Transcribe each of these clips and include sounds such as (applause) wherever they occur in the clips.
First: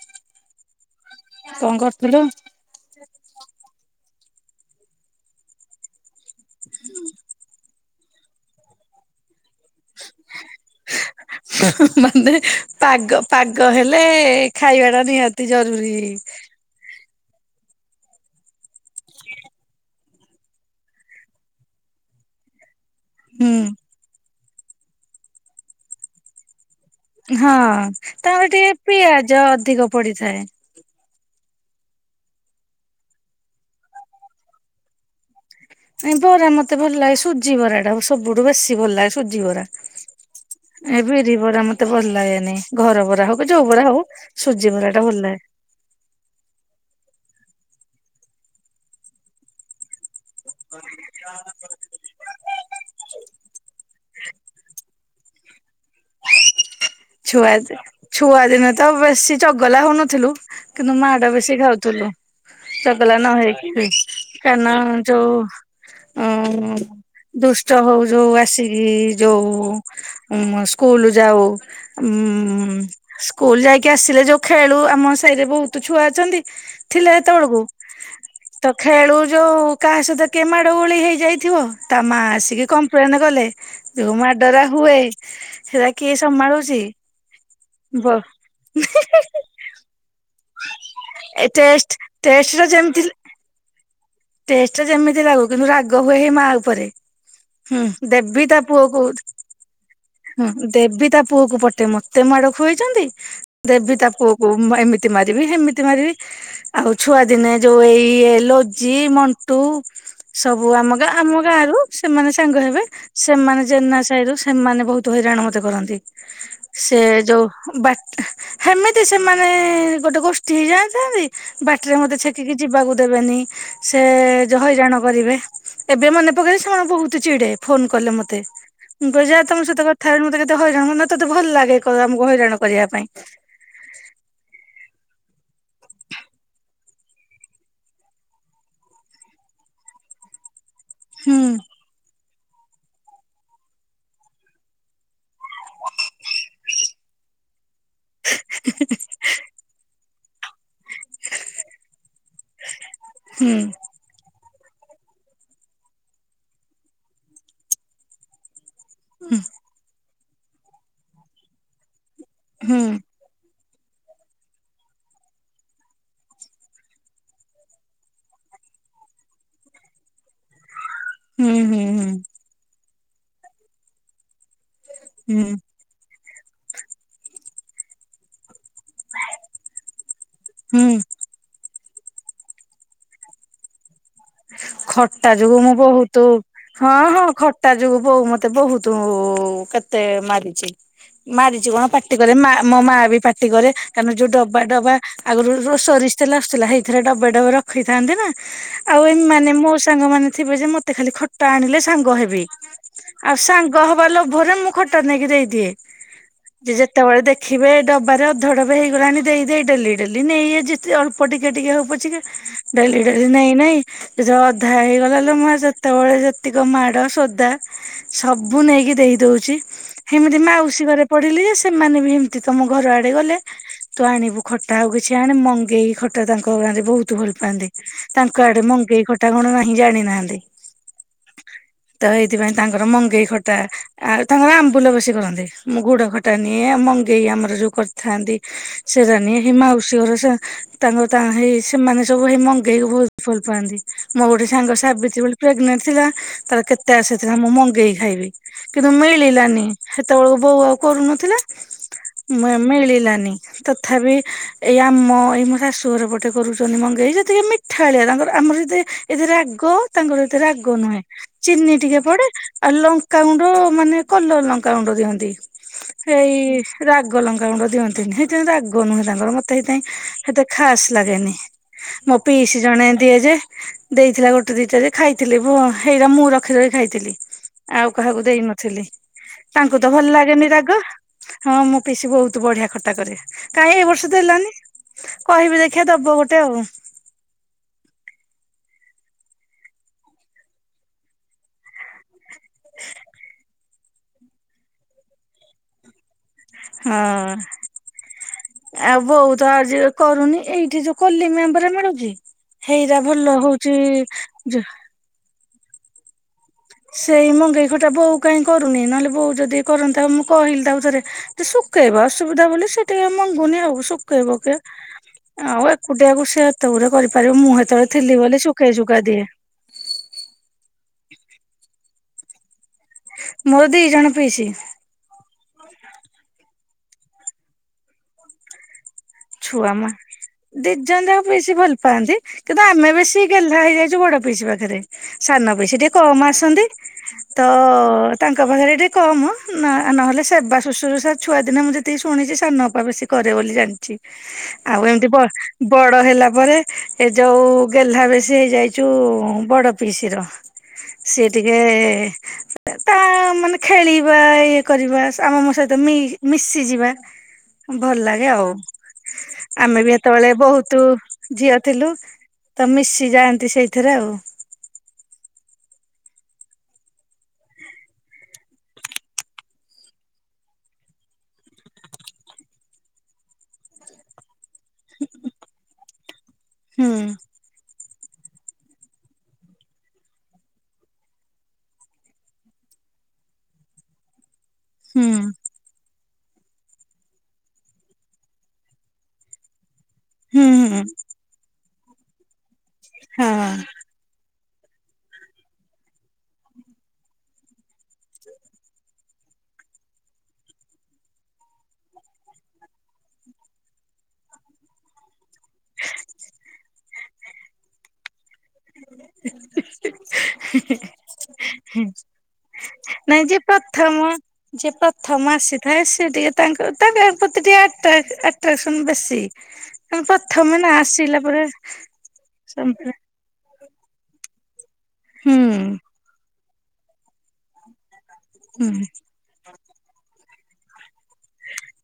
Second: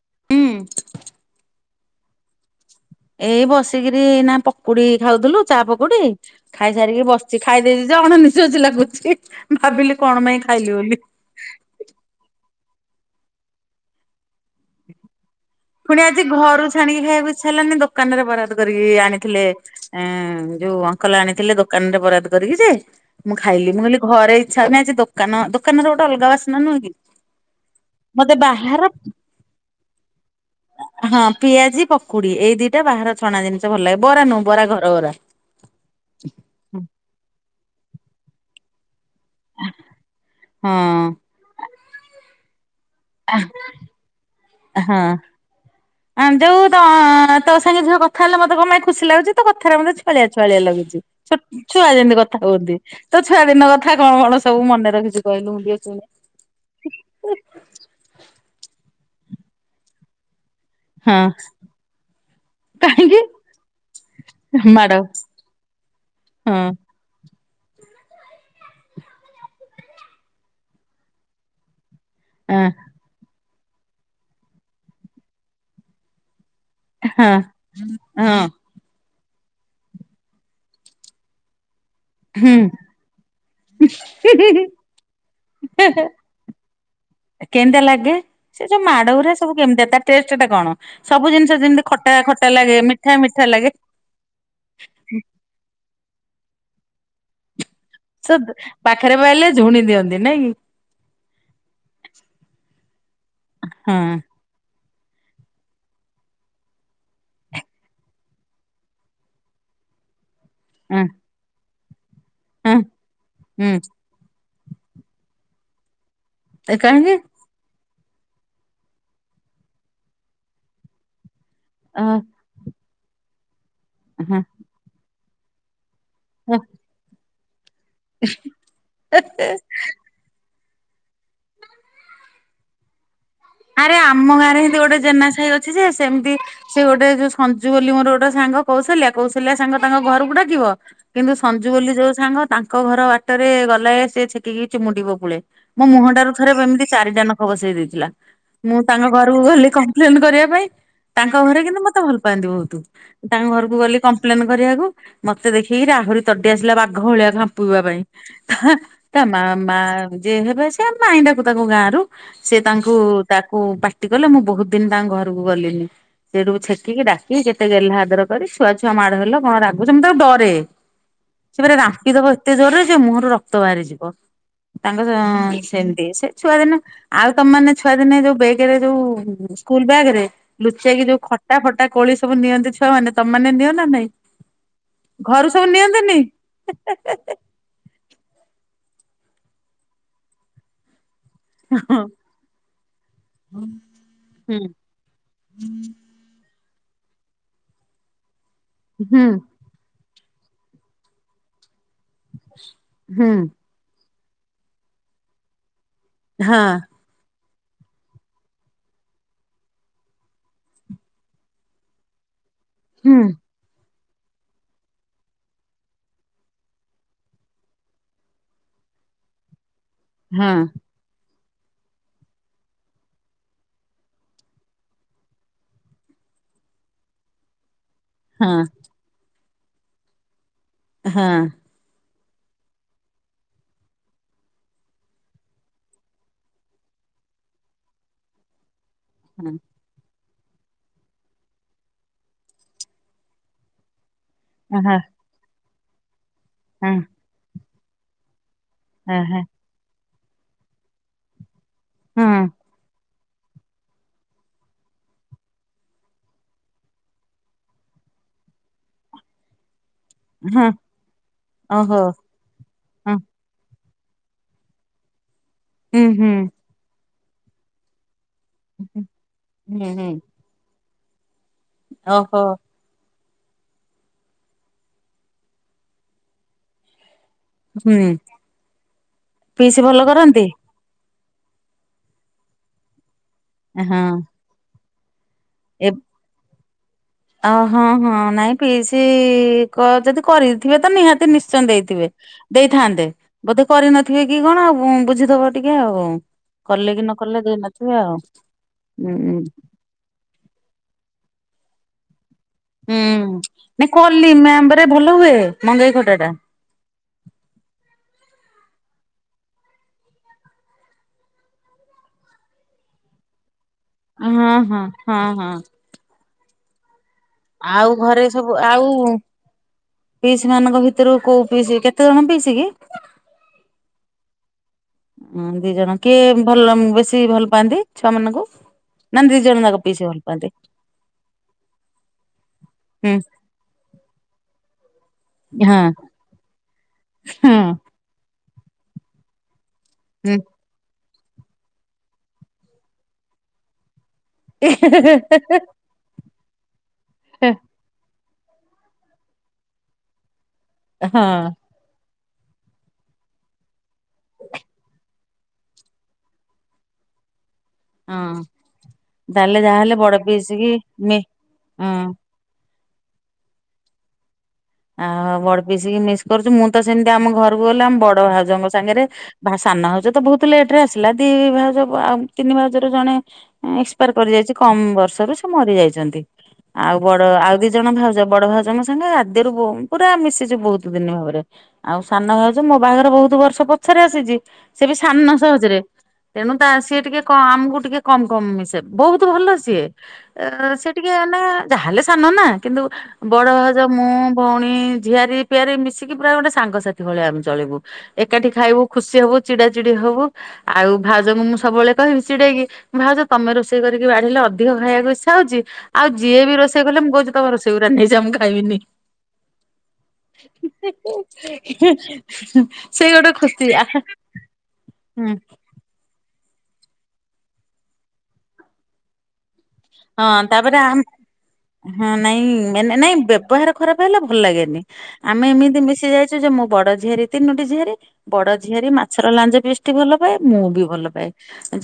ଉଁ। କଣ କରୁଥିଲୁ? ଏଇ ବସିକିରି ଏଇନା ପକୁଡି ଖାଉଥିଲୁ ଚା ପକୁଡି। ଖାଇ ସାରିକି ବସିଛି ଖାଇଦେଇଛି ଯେ ଅଣନିଃଶ୍ବାସୀ ଲାଗୁଛି ଭାବିଲି। କଣ ପାଇଁ ଖାଇଲି ବୋଲି। ମାନେ ପାଗ ପାଗ ହେଲେ ଖାଇବା ଟା ନିହାତି ଜରୁରୀ। ପୁଣି ଆଜି ଘରୁ ଛାଣିକି ଖାଇବାକୁ ଇଚ୍ଛା ହେଲାନି ଦୋକାନ ରେ ବରାଦ କରିକି ଆଣିଥିଲେ ଏଁ ଯୋଉ ଅଙ୍କଲ ଆଣିଥିଲେ ଦୋକାନ ରେ ବରାଦ କର ରିକି ଯେ ମୁଁ ହୁଁ ଖାଇଲି ମୁଁ କହିଲି ଘରେ ଇଚ୍ଛା ନାଇ ଯେ ଦୋକାନ ଦୋକାନ ର ଗୋଟେ ଅଲଗା ବାସ୍ନା ନୁହ କି। ହଁ ମତେ ତାଙ୍କର ଟିକେ ବାହାର ପିଆଜ ଅଧିକ ପଡିଥାଏ। ହଁ ପିଆଜି ପକୁଡି ଏଇ ଦିଟା ବାହାର ଛଣା ଜିନିଷ ଭଲ ଲାଗେ ବରା ନୁଁ ବରା ଘର ବରା। ନାଇଁ ବରା ମତେ ଭଲ ଲାଗେ ସୁଜି ବରା ଟା ସବୁଠୁ ବେଶୀ ଭଲ ଲାଗେ। ସୁଜିିବରା ଏ ହଁ ବିରିବରା ମତେ ଭଲ ଲାଗେନି। ଘର ବରା ହଉ କି ଯୋଉ ବରା ହଉ ସୁଜି ବରା ଟା ହଁ ଭଲ ଲାଗେ। ଯୋଉ ତ ତୋ ସାଙ୍ଗେ ଝିଅ କଥା ହେଲେ ମତେ କଣ ପାଇଁ ଖୁସି ଲାଗୁଛି ତୋ କଥାରେ ମୋତେ ଛୁଆଳିଆ ଛୁଆଳିଆ ଲାଗୁଛି। ଛୋଟ ଛୁଆ ଯେମିତି କଥା କୁହନ୍ତି ତୋ ଛୁଆ ଦିନ କଥା କଣ କଣ ସବୁ ମନେ ରଖିଛୁ। କହିଲୁ ମୁଁ ଟିକେ ଶୁଣେ। ଛୁଆ ଛୁଆ ଦିନ ତ ବେଶୀ ଚଗଲା ହଉନଥିଲୁ। କିନ୍ତୁ ମାଡ ହଁ ବେଶୀ ଖାଉଥିଲୁ। ଚଗଲା କାହିଁକି ନ ହେଇକିି ବି କାରଣ ମାଡ ଯଉ ହଁ ଉଁ ଦୁଷ୍ଟ ହଉ ଯୋଉ ଆସିକି ଯୋଉ ସ୍କୁଲ ଯାଉ ହଁ ଉଁ ସ୍କୁଲ ଯାଇକି ଆସିଲେ ଯୋଉ ଖେଳୁ ଆମ ସାହିରେ ବହୁତ ଛୁଆ ଅଛନ୍ତି। ଥିଲେ ହଁ। ସେତେବେଳକୁ ହଁ। ତ ଖେଳୁ। ଯୋଉ କାହା ସହିତ କେ ମାଡ଼ ଗୋଳି ହେଇଯାଇଥିବ। ତା ମା ହୁଁ ଆସିକି କମ୍ପ୍ଲେନ କଲେ ଯୋଉ ମାଡ ଗୁ୍ରା ହୁଏ ସେଟା କିଏ ସମ୍ଭାଳୁଛି। କେନ୍ତିଆ ବ ଲାଗେ ସେ ଯୋଉ ମାଡଗୁ୍ରା ସବୁ କେମିତି ତା ଟେଷ୍ଟ ଟା କଣ ସବୁ ଏ ଜିନିଷ ଯେମତି ଟେଷ୍ଟ ଖ ଖଟା ଟେଷ୍ଟ ଖଟା ର ଲାଗେ ଯେମିତି ମିଠା ମିଠା ଲାଗେ। ଟେଷ୍ଟ ଟା ଯେମିତି ଲାଗୁ କିନ୍ତୁ ରାଗ ହୁଏ ହେ ମା ଉପରେ। ହୁଁ ସେ ଦେବି ତା ପୁଅକୁ ହଁ ପାଖରେ ପାଇଲେ ଝୁଣି ଦିଅନ୍ତି ନାଇଁ କି? ଦେବୀ ତା ପୁଅକୁ ପଟେ ମତେ ମାଡ ଖୁଆଇଛନ୍ତି ଦେବୀ ହଁ ତା ପୁଅକୁ ଏମିତି ଏମିତି ମାରିବି ସେମିତି ମାରିବି ଆଉ ଛୁଆ ଦିନେ ଯୋଉ ଏଇ ଲ ଅଜି ମଣ୍ଟୁ ସବୁ ଆମ ହଁ ଗାଁ ଆମ ଗାଁ ରୁ ସେମାନେ ସାଙ୍ଗ ହଁ ହେବେ ସେମାନେ ହୁଁ ଜେନା ସାହି ରୁ ସେମାନେ ବହୁତ ହଇରାଣ ମତେ କରନ୍ତି। ସେ କାହିଁକି? ଯୋଉ ବା ସେମିତି ସେମାନେ ଗୋଟେ ଗୋଷ୍ଠୀ ହେଇ ଜାଇଥାନ୍ତି। ବାଟରେ ଅ ମତେ ଛେକିକି ଯିବାକୁ ଦେବେନି ସେ ହଁ ହଇରାଣ କରିବେ। ଏବେ ମନେ ପକେଇଲେ ସେମାନେ ବହୁତ ଚିଡେ ଫୋନ କଲେ ମତେ ମୁଁ କହେ ଯା ତମ ସହିତ କଥା ହେବିନି ମତେ କେତେ ହଇରାଣ ମାନେ ତତେ ଭଲ ଲାଗେ ଆମକୁ ହଇରାଣ କରିବା ପାଇଁ। ଆରେ ଆମ ଗାଁରେ ଏମିତି ଗୋଟେ ଜେନା ସାହି ଅଛି ଯେ ସେମିତି ସେ ଗୋଟେ ଯୋଉ ସଞ୍ଜୁ ବୋଲି ମୋର ଗୋଟେ ସାଙ୍ଗ କୌଶଲ୍ୟା କୌଶଲ୍ୟା ସାଙ୍ଗ ତାଙ୍କ ଘରକୁ ଡକିବ। କିନ୍ତୁ ହୁଁ ସଞ୍ଜୁ ବୋଲି ଯୋଉ ସାଙ୍ଗ ତାଙ୍କ ଘର ବାଟରେ ଗଲେ ସେ ଛେକିକି ଚୁମୁଟିବ ପୁଳେ। ମୋ ମୁହଁ ଟାରୁ ଥରେ ଏମିତି ଚାରିଟା ନଖ ବସେଇ ଦେଇଥିଲା। ମୁଁ ତାଙ୍କ ଘରକୁ ଗଲି କମ୍ପ୍ଲେନ କରିବା ପାଇଁ। ତାଙ୍କ ଘରେ କିନ୍ତୁ ମତେ ଭଲ ପାଆନ୍ତି ବହୁତ ତାଙ୍କ ହୁଁ ଘରକୁ ଗଲି କପ୍ଲେନ କରିବାକୁ ମତେ ଦେଖିକି ଆହୁରି ତଡି ଆସିଲା ବାଘ ଭଳିଆ ଝାମ୍ପିବା ପାଇଁ। ତା ମା ମା ଯିଏ ହେବେ ସେ ମାଇଁ ଡାକୁ ତାଙ୍କ ଗାଁରୁ ସେ ହୁଁ ତାଙ୍କୁ ତାକୁ ପାଟି କଲେ ମୁଁ ବହୁତ ଦିନ ତାଙ୍କ ଘରକୁ ଗଲିନି। ସେଇଠୁ ଛେକିକି ଡାକି କେତେ ଗେଲ୍ହା ଆଦର କରି ଛୁଆ ଛୁଆ ମାଡ ହେଲ କଣ ରାଗୁଛୁ ମୁଁ ତାକୁ ଡରେ। ହୁଁ ସେ ମାନେ ହୁଁ ହୁଁ ରାମ୍ପିଦବ ଏତେ ଜୋରରେ ଯେ ମୁହଁରୁ ରକ୍ତ ବାହାରି ଯିବ। ତାଙ୍କ ହୁଁ ସେମିତି ସେ ଛୁଆ ଦିନେ ଆଉ ତମ ମାନେ ଛୁଆ ଦିନେ ଯୋଉ ବେ ଗରେ ଯୋଉ ସ୍କୁଲ ବ୍ୟାଗରେ ହୁଁ ଲୁଚେଇକି ଯୋଉ ଖଟା ଫଟା କୋଳି ସବୁ ନିଅନ୍ତି ଛୁଆ ମାନ ତମେ ମାନେ ନିଅ ନା ନାଇଁ? ଖଟା ଘରୁ ଯୋଗୁ ସବୁ ମୁଁ ନିଅନ୍ତିନି? ବହୁତ ହଁ ହଁ ଖଟା ଯୋଗୁ ବୋଉ ମତେ ମତେ ବହୁତ କେତେ ମାରିଛି। ମାରିଛି କଣ ପାଟି କରେ ମା ମୋ ମା ବି ପାଟି କରେ କାରଣ ଯୋଉ ହୁଁ। ଡବା ଡବା ଆଗରୁ ର ସୋରିଷ ତେଲ ଆସୁଥିଲା ସେଇଥିରେ ଡବେ ଡବେ ରଖିଥାନ୍ତି ନା ଆଉ ହୁଁ ଏମାନେ ମୋ ସାଙ୍ଗ ମାନେ ଥିବେ ଯେ ମତେ ଖାଲି ଖଟା ଆଣିଲେ ସାଙ୍ଗ ହେବି ହୁଁ ଆଉ ସାଙ୍ଗ ହବା ଲୋ ଲୋଭରେ ମୁଁ ଖଟା ନେଇକି ଦେଇଦିଏ ହଁ ଯେ ଯେତେବେଳେ ଦେ ଦେଖିବେ ଡବାରେ ଅଧଡବ ହେଇଗଲାଣି ଦେଇ ଡେଲି ଡେଲି ନେଇ ଯେତେ ଅଳ୍ପ ଟିକେ ଟିକେ ହଉ ପଛିିକା। ଡେଲି ହୁଁ ଡେଲି ନେଇ ନେଇ। ଅଧା ହେଇଗଲା ଲୋ ମା ଯେତେବେଳେ ଯେତିକ ମାଡ ସୋଦା। ସବୁ ନେଇକି ଦେଇ ଦଉଛି ସେମିତି ହଁ ମାଉସୀ ଘରେ ପଢିଲି ଯେ ସେମାନେ ବି ଏମିତି ତମ ଘର ଆଡେ ଗଲେ ତୁ ଆଣିବୁ ଖଟା ଆଉ କିଛି ଆଣେ ମଙ୍ଗେଇ ଖଟା ତାଙ୍କ ବହୁତ ଭଲ ପାଆନ୍ତି ତାଙ୍କ ହଁ ଆଡେ ମଙ୍ଗେଇ ଖଟା କଣ ନାହିଁ ଜାଣିନାହାନ୍ତି। ହଁ ତ ଏଇଥିପାଇଁ ତାଙ୍କର ମଙ୍ଗେଇ ଖଟା ଆଉ ତାଙ୍କର ଆମ୍ବୁଲ ବେସି କରନ୍ତି ମୁଁ ଗୁଡ ଖଟା ନିଏ ମଙ୍ଗେଇ ଆମର ଯୋଉ କରିଥାନ୍ତି ସେରା ହେ ମାଉସୀ ଘର ତାଙ୍କର ହେଇ ସେମାନେ ସବୁ ହେଇ ମଙ୍ଗେଇକୁ ଭଉତ ଭଲ ପାଆନ୍ତି। ମୋ ଗୋଟେ ସାଙ୍ଗ ହଁ ହଁ ସାବିତ୍ରୀ ବୋଲି ପ୍ରେଗନେଣ୍ଟ ଥିଲା ତାର କେତେ ଆଶା ଥିଲା ମୁଁ ମଙ୍ଗେଇ ଖାଇବି। କିନ୍ତୁ ହଁ ମିଳିଲାନି ସେତେବେଳକୁ ବୋଉ ଆଉ କରୁନଥିଲା ହଁ। ମିଳିଲାନି। ତଥାପି ଏଇ ଆମ ଏଇ ମୋ ଶାଶୁ ଘର ପଟେ କରୁଛନ୍ତି ମଙ୍ଗେଇ ସେତିକି ମିଠାଳିଆ ତାଙ୍କର! ଆମର ଏତ ଏତେ ରାଗ! ତାଙ୍କର ଏତରେ ହଁ ରାଗ ନୁହେଁ ଚିନି ଟିକେ ଓହୋ ପଡେ ଆଉ ହଁ ଲଙ୍କାାଗୁଣ୍ଡ ମାନେ! କଲର ଲଙ୍କା ଗୁଣ୍ଡ ଦିଅନ୍ତି ହୁଁ ହୁଁ ସେଇ ରାଗ ଲଙ୍କା ଗୁଣ୍ଡ ଦିଅନ୍ତିନି! ରାଗ ନୁହେଁ ତାଙ୍କର ମତେ ସେଇଥିପାଇଁ ହୁଁ ହୁଁ ସେତେ ଖାସ ଲାଗେନି! ମୋ ଓହୋ ପିଇସ ଜଣେ ଦିଏ ଯେ ଦେଇଥିଲା ଗୋଟେ ଦିଟା ଯେ ଖାଇଥିଲି ଭୁହ! ସେଇଟା ମୁଁ ରଖି ରଖି ଖାଇଥିଲି! ଆଉ ହୁଁ କାହାକୁ ଦେଇନଥିଲି ତାଙ୍କୁ ପିଇସି ତ ଭଲ କରନ୍ତି ଲାଗେନି ରାଗ! ହଁ ମୁଁ ପିସି ବହୁତ ବଢିଆ ଖଟା କରେ କାହିଁ ଏ ହଁ ବର୍ଷ ତ ହେଲାନି? କହିବି ଦେଖିିବା ଦବ ଗୋଟେ ଆଉ! ଅହଁ ହଁ ନାଇଁ ପିଇସି ଯଦି କରିଥିବେ ତ ନିହାତି ନିଶ୍ଚୟ ଦେଇଥିବେ! ଦେଇଥାନ୍ତେ ବୋଧେ କରିନଥିବେ କି କଣ ଆଉ ବୁଝିଦବ ଟିକେ ଆଉ! କଲେ ହଁ କି ନ କଲେ ଦେଇନଥିବେ ଆଉ ଆଉ ହୁଁ ହୁଁ ବୋଉତ ଆଜି କରୁନି ଏଇଠି ଯୋଉ! କଲିମି ଆମ୍ବ ରେ ମିଳୁଛି! ହୁଁ ହେଇରା ଭଲ ହଉଛି ନଁ କଲିମି ଆମ୍ବ ରେ ଭଲ ହୁଏ ମଙ୍ଗେଇ ଖଟା ଟା! ସେଇ ମଙ୍ଗେଇ ଖଟା ବୋଉ କାହିଁ କରୁନି ନହେଲେ ବୋଉ ଯଦି କରନ୍ତା ଆଉ ମୁଁ କହିଲି ତାଉ ଥରେ! ଶୁଖେଇବା ଅସୁବିଧା ବୋଲି ସେ ଟିକେ ମଙ୍ଗୁନି ହବ ଶୁଖେଇବ ହଁ କି ହଁ ହଁ ହଁ। ଆଉ ଏକୁଟିଆକୁ ସେ! ତରେ କରିପାରିବ ମୁଁ ଆଉ ସେତେବେଳେ ଥିଲି ଘରେ ବୋଲି ସବୁ ଶୁଖେଇ ଆଉ ସୁଖା ଦିଏ! କେରୁ କୋଉ ପିଇସି କେତେ ଜଣ ପିଇସି କି? ମୋର ଦି ଜଣ ପିଇସି! ହ ଦି ଜଣ କିଏ ଭଲ ବେଶୀ ଭଲ ପାଆନ୍ତି ଛୁଆ ମାନଙ୍କୁ? ଛୁଆ ମା ରାସ (inaudible) ଦି ଜଣ ଯାକ ବେଶୀ ଭଲ ପାଆନ୍ତି କିନ୍ତୁ ଆମେ ହୁଁ ବେଶୀ ଗେହ୍ଲା ହେଇଯାଇଛୁ ବଡ ପିଇସିୀ ପାଖରେ! ସାନ ପଇସା ହଁ ଟିକେ କମ ଆସନ୍ତି ତ ତାଙ୍କ? ବରେ ଟେ କମ ନହେଲେ ସେ ହୁଁ। ବା ଶୁଶୁରଷ (inaudible) ଛୁଆଦିନେ ମୁଁ ଯେତିକି ଶୁଣିଛି ସାନ ବାପା ବେଶୀ କରେ ବୋଲି ଜାଣିଛି! ଆଉ ଏମିତି ବଡ ହେଲା ପରେ ଏ ଯୋଉ ଗେହ୍ଲା! ସେ ଯାଇଛୁ ବଡ ପିସିିର ସେିଏ ହଁ ଟିକେ! ତା ମାନେ ଖେଳିବା ଇଏ କରିବା ଆମ ମୋ ସହିତ ମି ମିଶିଯିବା! ଭଲ ଲାଗେ ହଁ। ଆଉ! ତାହେଲେ ଆମେ ବି ଯାହାହେଲେ ବଡ ଏତେବେଳେ ପିଇସି କି ବହୁତ ମି ଝିଅ ଥିଲୁ! ହଁ ତ ମିଶି ଯାଆନ୍ତି ସେଇଥିରେ ଆଉ! ଆ ବଡ ପିଶିକି ମିସ୍ କରୁଚୁ ମୁଁ ତ ସେମତି ଆମ ଘରକୁ ଗଲେ ଆମ ବଡ ଭାଉଜଙ୍କ ସାଙ୍ଗରେ ଭାଷା! ସାନ ହଉଜ ତ ବହୁତ ଲେଟ ରେ ଆସିଲା ଦି ଭାଉଜ ଆଉ ତିନି ଭାଉଜ ରୁ ଜଣେ ଏକ୍ସପାର କରିଯାଇଛି! କମ ବର୍ଷରୁ ସେ ମରି ଯାଇଛନ୍ତି ହୁଁ ଆଉ ବଡ ଆଉ ଦି ଜଣ ଭାଉଜ ବଡ ଭାଉଜଙ୍କ ସାଙ୍ଗେ! ମଦରୁ ପୁରା ମିଶିଛୁ ବହୁତ ଦିନ ଭାବରେ ଆଉ ସାନ ହୋଉଛୁ ମୋ ବାହାଘର ବହୁତ ବର୍ଷ ପଛରେ ଆସିଛି! ସେ ବି ହୁଁ ସାନ ସହଜରେ! ତେଣୁ ତା ସିଏ ଟିକେ ଆମକୁ ଟିକେ କମ କମ ମିଶେ ବହୁତ ଭଲ ସିଏ! ହୁଁ ହୁଁ ସେ ଟିକେ ଯାହାହଲେ ସାନ ନା କିନ୍ତୁ ବଡ! ହଁ ମୁଁ ଭଉଣୀ ଝିଆରିି ପିଆରି ମିଶିକି ପୁରା ଗୋଟେ ସାଙ୍ଗସାଥି ଭଳିଆ ଆମେ ଚଳିବୁ ଏକାଠି ଖାଇବୁ ଖୁସିହବୁ! ହବୁ ଚିଡା ଚିଡି ହବୁ ଆଉ ଭାଉଜ ମୁଁ ସବୁବେଳେ କହିବି ଚିଡେଇକି ଭାଉଜ ତମେ ରୋଷେଇ କରିକି ଅଧିକ ଖାଇବାକୁ ଇଛା ହଉଛି ଆଉ ଯିଏ ବି ରୋଷେଇ କଲେ ମୁଁ କହୁଛି ତମ ରୋଷେଇକୁ ରାନ୍ଧି ଦେଇଛ ମୁଁ ଖାଇବିନି (unintelligible) ହିି ହି ହି ସେଇ ନାଇଁ ଗୋଟେ ଯେ ଖୁସି ଆ ପ୍ରଥମ ଯେ ପ୍ରଥମା ଆସିଥାଏ ସେ ଟିକେ ତାଙ୍କ ତାଙ୍କ ପ୍ରତି ଆଟ୍ରା ଆଟ୍ରାକ୍ସନ୍ ବେଶୀ ଆମେ ହଁ ପ୍ରଥମେ ନା ତାପରେ ଆସିଲା ପରେ ହଁ ନାଇଁ ହୁଁ ମେନ ନାଇଁ ବ୍ୟବହାର! ଖରାପ ହେଲା ଭଲ ଲାଗେନି ଆମେ ଏମିତି ମିଶି ଯାଇଛୁ ଯେ ମୁଁ ବଡ ଝିଆରୀ ତିନୋଟି ଝିଆରୀ ବଡ ହୁଁ ଝିଆରୀ ମାଛର ଲାଞ୍ଜ ପିସ୍ ଟି ଭଲ ପାଏ ମୁଁ ବି ଭଲ ପାଏ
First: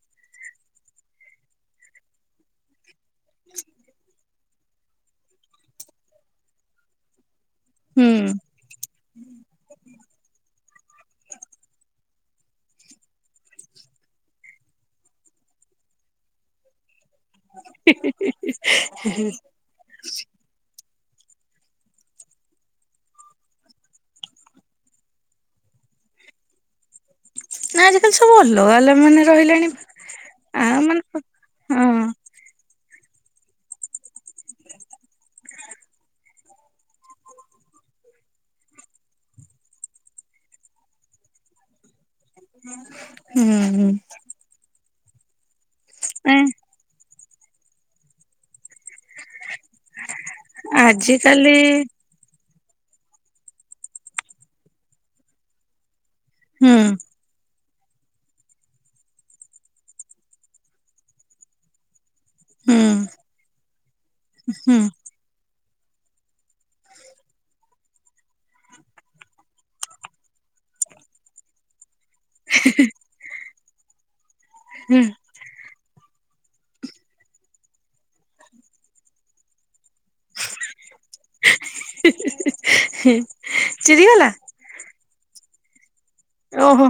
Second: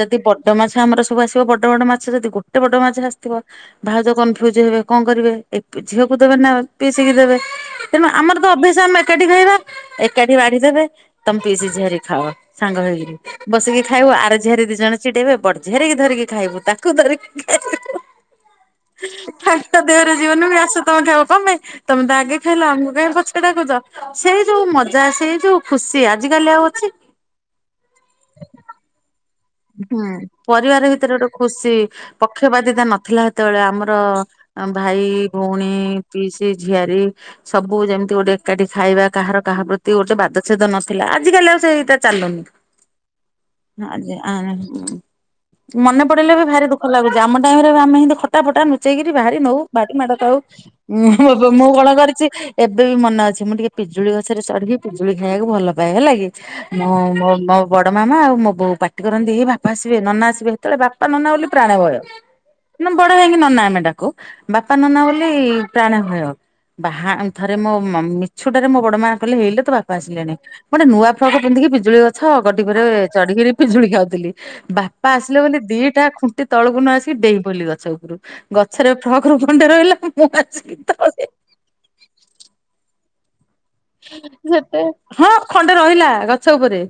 ଯଦି ବଡ ମାଛ ଆମର ସବୁ ଆସିବ ବଡ ବଡ ମାଛ ଯଦି ଗୋଟେ ବଡ ମାଛ ଆସେ ଥିବ ଭାଉଜ କନଫ୍ୟୁଜ ହେବେ କଣ କରିବେ ଝିଅକୁ ଦେବେ ନା ପିସିକି ଦେବେ ତେଣୁ ହୁଁ ଆମର ତ ଅଭ୍ୟାସ ଆମେ ଏକାଠି ରହିବା ଏକାଠି ବାଢିଦେବେ ତମେ ପିଇସୀ ଝିଆରୀ ଖାଅ ସାଙ୍ଗ ହେଇକିରି ବସିକି ଖାଇବୁ ଆର ଝିଆରୀ ଦି ଜଣ ଚିଡେଇବେ ବଡ ଝିଆରି କି ଧରିକି ଖାଇବୁ ତାକୁ ଧରିକି ହେ ହେ ହେ ତାଙ୍କ ଦେହର ଜୀବନ ବି ଆସ ତମ ଖାଇବ ତମେ ତମେ ତା ଆଗେ ଖାଇଲ ଆମକୁ କାଇ ପଛେ ଡାକୁଛ ସେଇ ଯୋଉ ମଜା ସେଇ ଯୋଉ ଖୁସି ଆଜି କାଲି ଆଉ ଅଛି ନା ଆଜିକାଲି ସବୁ ଅଲଗା ହେଲା ମାନେ ରହିଲାଣି ହୁଁ ଆ ପରିବାର ମାନେ ଭିତରେ ଗୋଟେ ଖୁସି ହଁ ପକ୍ଷପାତିତା ନ ଥିଲା ସେତେବେଳେ ଆମର ଭାଇ ଭଉଣୀ ପିଇସି ଝିଆରୀ ସବୁ ଯେମତି ଗୋଟେ ଏକାଠି ଖାଇବା କାହାର କାହା ପ୍ରତି ଗୋଟେ ବାଦଛେଦ ନଥିଲା ଆଜିିକାଲି ଆଉ ସେଇଟା ଚାଲୁନି। ହୁଁ ହଁ ଆଜି ଆ ମନେ ପଡିଲେ ବି ଭାରି ଦୁଃଖ ଲାଗୁଛି ଆମ ଟାଇମରେ ଆମେ ଏମତି ଖଟା ଫଟା ନ ଚେଇକରି ବାହାରି ନଉ ଭାରି ମାଡ ଖାଉ ଆଜିକାଲି (unintelligible) ମୁଁ କଣ କରିଛି ଏବେ ବି ମନ ଅଛି ମୁଁ ଟିକେ ପିଜୁଳି ଗଛରେ ଚଢିକି ପିଜୁଳି ଖାଇବାକୁ ଭଲ ପାଏ ହେଲା କି ହୁଁ ମୁଁ ମୋ ମୋ ବଡ ମାମା ଆଉ ମୋ ବୋଉ ପା କରନ୍ତି ଏ ବାପା ଆସିବେ ନନା ଆସିବେ ସେତେବେଳେ ବାପା ନନା ବୋଲି ପ୍ରାଣ ଭୟ ହୁଁ ନା ବଡ ହେଇକି ନନା ଆମେ ଡ଼ାକୁ ବାପା ହୁଁ ନନା ବୋଲି ପ୍ରାଣ ଭୟ ବାହା ଥରେ ମୋ ମିଛୁଟାରେ ମୋ ବଡ ମା କହିଲେ ହେଇଲୋ ତ ବାପ ଆସିଲେଣି ଗୋଟେ ନୂଆ ଫ୍ରକ ପିନ୍ଧିକି ପିଜୁଳି ଗଛ ଗୋଟିକରେ ଚଢିକିରି ପିଜୁଳି ଖାଉଥିଲି ହୁଁ ବାପା ଆସିଲେ ବୋଲି ଦି ଏଟା ଖୁଣ୍ଟି ତଳକୁ ନ ଆସିକି ଡେଇଁ ପଇଲି ଗଛ ଉପରୁ ଗଛରେ ଫ୍ରକ ରୁ ଖଣ୍ଡେ ରହିଲା ମୁଁସତା ଅେ (unintelligible) ଚିରିଗଲା ସେତେ ହଁ ଖଣ୍ଡେ ରହିଲା ଆ ଗଛ ଉପରେ ଓହୋ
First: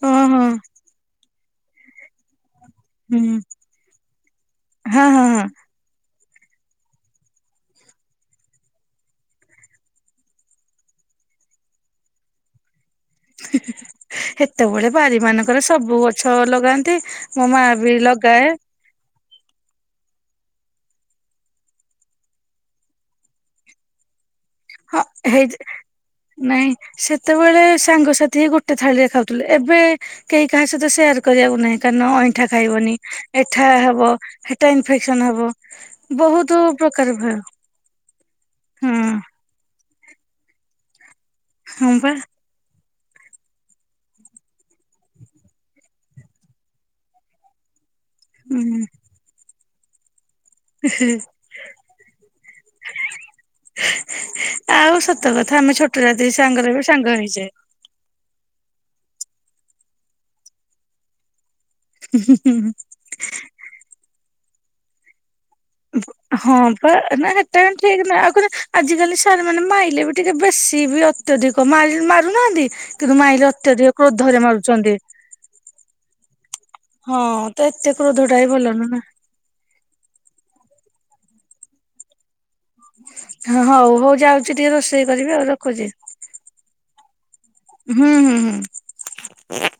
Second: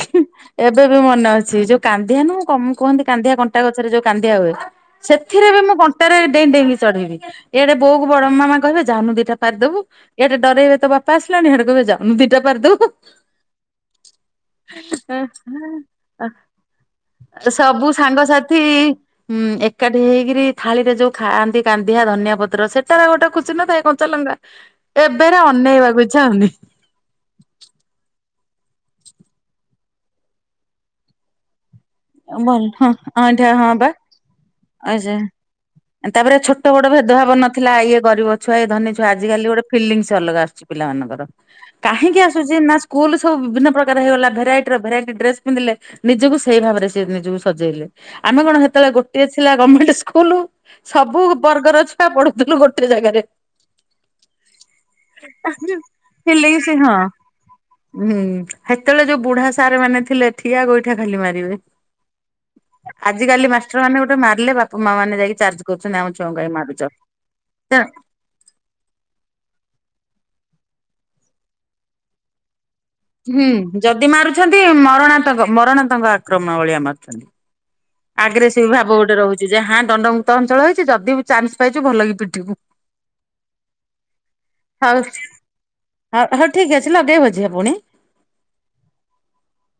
ହିଁ ଓହୋ ଏବେ ବି ମନେ ଅଛି ସେ ଯୋଉ କାନ୍ଦିଆ ନୁହେଁ କହନ୍ତି ହୁଁ କାନ୍ଦିଆ କଣ୍ଟା ଗଛରେ ଯୋଉ କାନ୍ଦିଆ ହୁଏ ହଁ ହଁ ହଁ ସେଥିରେ ବି ମୁଁ (unintelligible) ଡେଇଁ ଡେଇଁ କି ଚଢ଼ିବି ଇଆଡେ ବୋଉକୁ ବଡ ମାମା କହିବେ ଯାଉନୁ ଦିଟା ପାରି ଦେବୁ ଇଆଡେ ଡରେଇବେ ତୋ ବାପା ପା ଆସିଲାଣିି ସିଆଡେ କହିବେ ଯାଉନୁ ଦିଟା ପାରି ଦେ ହୁ ହୁ (inaudible) ହି ହିି ସେତେବେଳେ ବାରି ମାନଙ୍କର ସବୁ ଗଛ ଲଗାନ୍ତି ମୋ ମା ସବୁ ବି ଲଗାଏ ସାଙ୍ଗସାଥି ହୁଁ ଏକା ହେଇକି ଥାଳିରେ ଯଉ ଖାଆନ୍ତି କାନ୍ଦିଆ ଧନିଆ ପତ୍ର ସେଟା ଗୋଟେ ଖୁସି ନଥାଏ କଞ୍ଚା ଲଙ୍ଗା ହଁ ଏବେରେ ହେଇ ଅନେଇବାକୁ ଇଚ୍ଛା ହଉନି। ନାଇଁ ସେତେବେଳେ ସାଙ୍ଗ ସେଥିରେ ଗୋଟେ ଥାଳିରେ ଖାଉଥିଲେ ଏବେ କେହି କାହା ସହିତ ସେୟାର କରିବାକୁ ନାହିଁ କାରଣ ଅଇଁଠା ଭଲ ହଁ ଖାଇବନି ହଁ ଏଇଟା ଏଠା ହଁ ବା ହବ ହେଠା ଆ ଇନଫେକ୍ସନ ହବ ତାପରେ ବହୁତୁ ଛୋଟ ଭେଦଭାବ ନଥିଲା ଇଏ ଗରିବ ଛୁଆ ଇଏ ଧନି ହୁଁ ଛୁଆ ଆଜିକାଲି ଗୋଟେ ଫିଲିଙ୍ଗସ୍ ଅଲଗା ଆସୁଛି ପିଲାମାନାନଙ୍କର ହଁ ପା। କାହିଁକି ଆସୁଛି ନା ସ୍କୁଲ ସବୁ ବିଭିନ୍ନ ପ୍ରକାର ହେଇଗଲା ଭେରାଇଟି ର ଭେରାଇଟି ଡ୍ରେସ ପିନ୍ଧିଲେ ନିଜକୁ ସେଇ ଭାବରେ ନିଜକୁ ସଜେଇଲେ ଆମେ କଣ ହୁଁ ସେତେବେଳେ ଗୋଟଏ ଥିଲା ଗମେଣ୍ଟ ସ୍କୁଲ ସବୁ ବର୍ଗର ଛୁଆ ପଢୁଥିଲୁ ଗୋଟେ ଜାଗାରେ ଆଉ ସତ କଥା ଆମେ (unintelligible) ଛୋଟ ରାତି ହେଲେ କି ସାଙ୍ଗରେ ସେ ବି ହଁ ସାଙ୍ଗ ହେଇଯାଏ। ହୁଁ ସେତେବେଳେ ଯୋଉ ବୁଢା ସାର ମାନେ ଥିଲେ ଠିଆ ଗୋଇଠା ଖାଲି ମାରିବେ ଆଜ କାଲି ମାଷ୍ଟର ମାନେ ଗୋଟେ ମାରିଲେ ବାପା ମା ମାନେ ଯାଇକି ଚାର୍ଜ କରୁଛନ୍ତି ଆମ ଛୁଆଙ୍କୁ କାଇଁ ହଁ ମାରୁଛ। ପା ନା ଏଟା ତେଣୁ ଠିକ ନୁହଁ ଆଉ କହୁଛନ୍ତି ଆଜିକାଲି ସାର ମାନେ ମାଇଲେ ବି ଟିକେ ବେସି ସିବି ଅତ୍ୟଧିକ ମାରି ମାରୁନାହାନ୍ତି କିନ୍ତୁ ହୁଁ ମାଇଲେ ଅତ୍ୟଧିକ ଯଦି କ୍ରୋଧରେ ମାରୁଛନ୍ତି ମାରୁଚନ୍ତି। ମ ଭଳିଆ ମାରୁଚନ୍ତି କ୍ରୋଧ ଟା ବି ଆଗରେ ସେ ଭଲ ଭାବ ନୁହେଁ। ଗୋଟେ ରହୁଛି ଯେ ହ୍ନା ଦଣ୍ଡମୁକ୍ତ ଅଞ୍ଚଳ ହେଇଚି ଯଦି ବି ଚାନ୍ସ ପାଇଚୁ ଭଲକି ପିଟିବୁ ହଉ ହଉ ଯାଉଛି ଟିକେ ହଉ ରୋଷେଇ କରିବି ଆଉ ରଖୁଚି ହଉ ହଉ ଠିକ ଅଛି ଲଗେଇବ ଝିଅ ପୁଣି। ହୁଁ ହୁଁ ହୁଁ।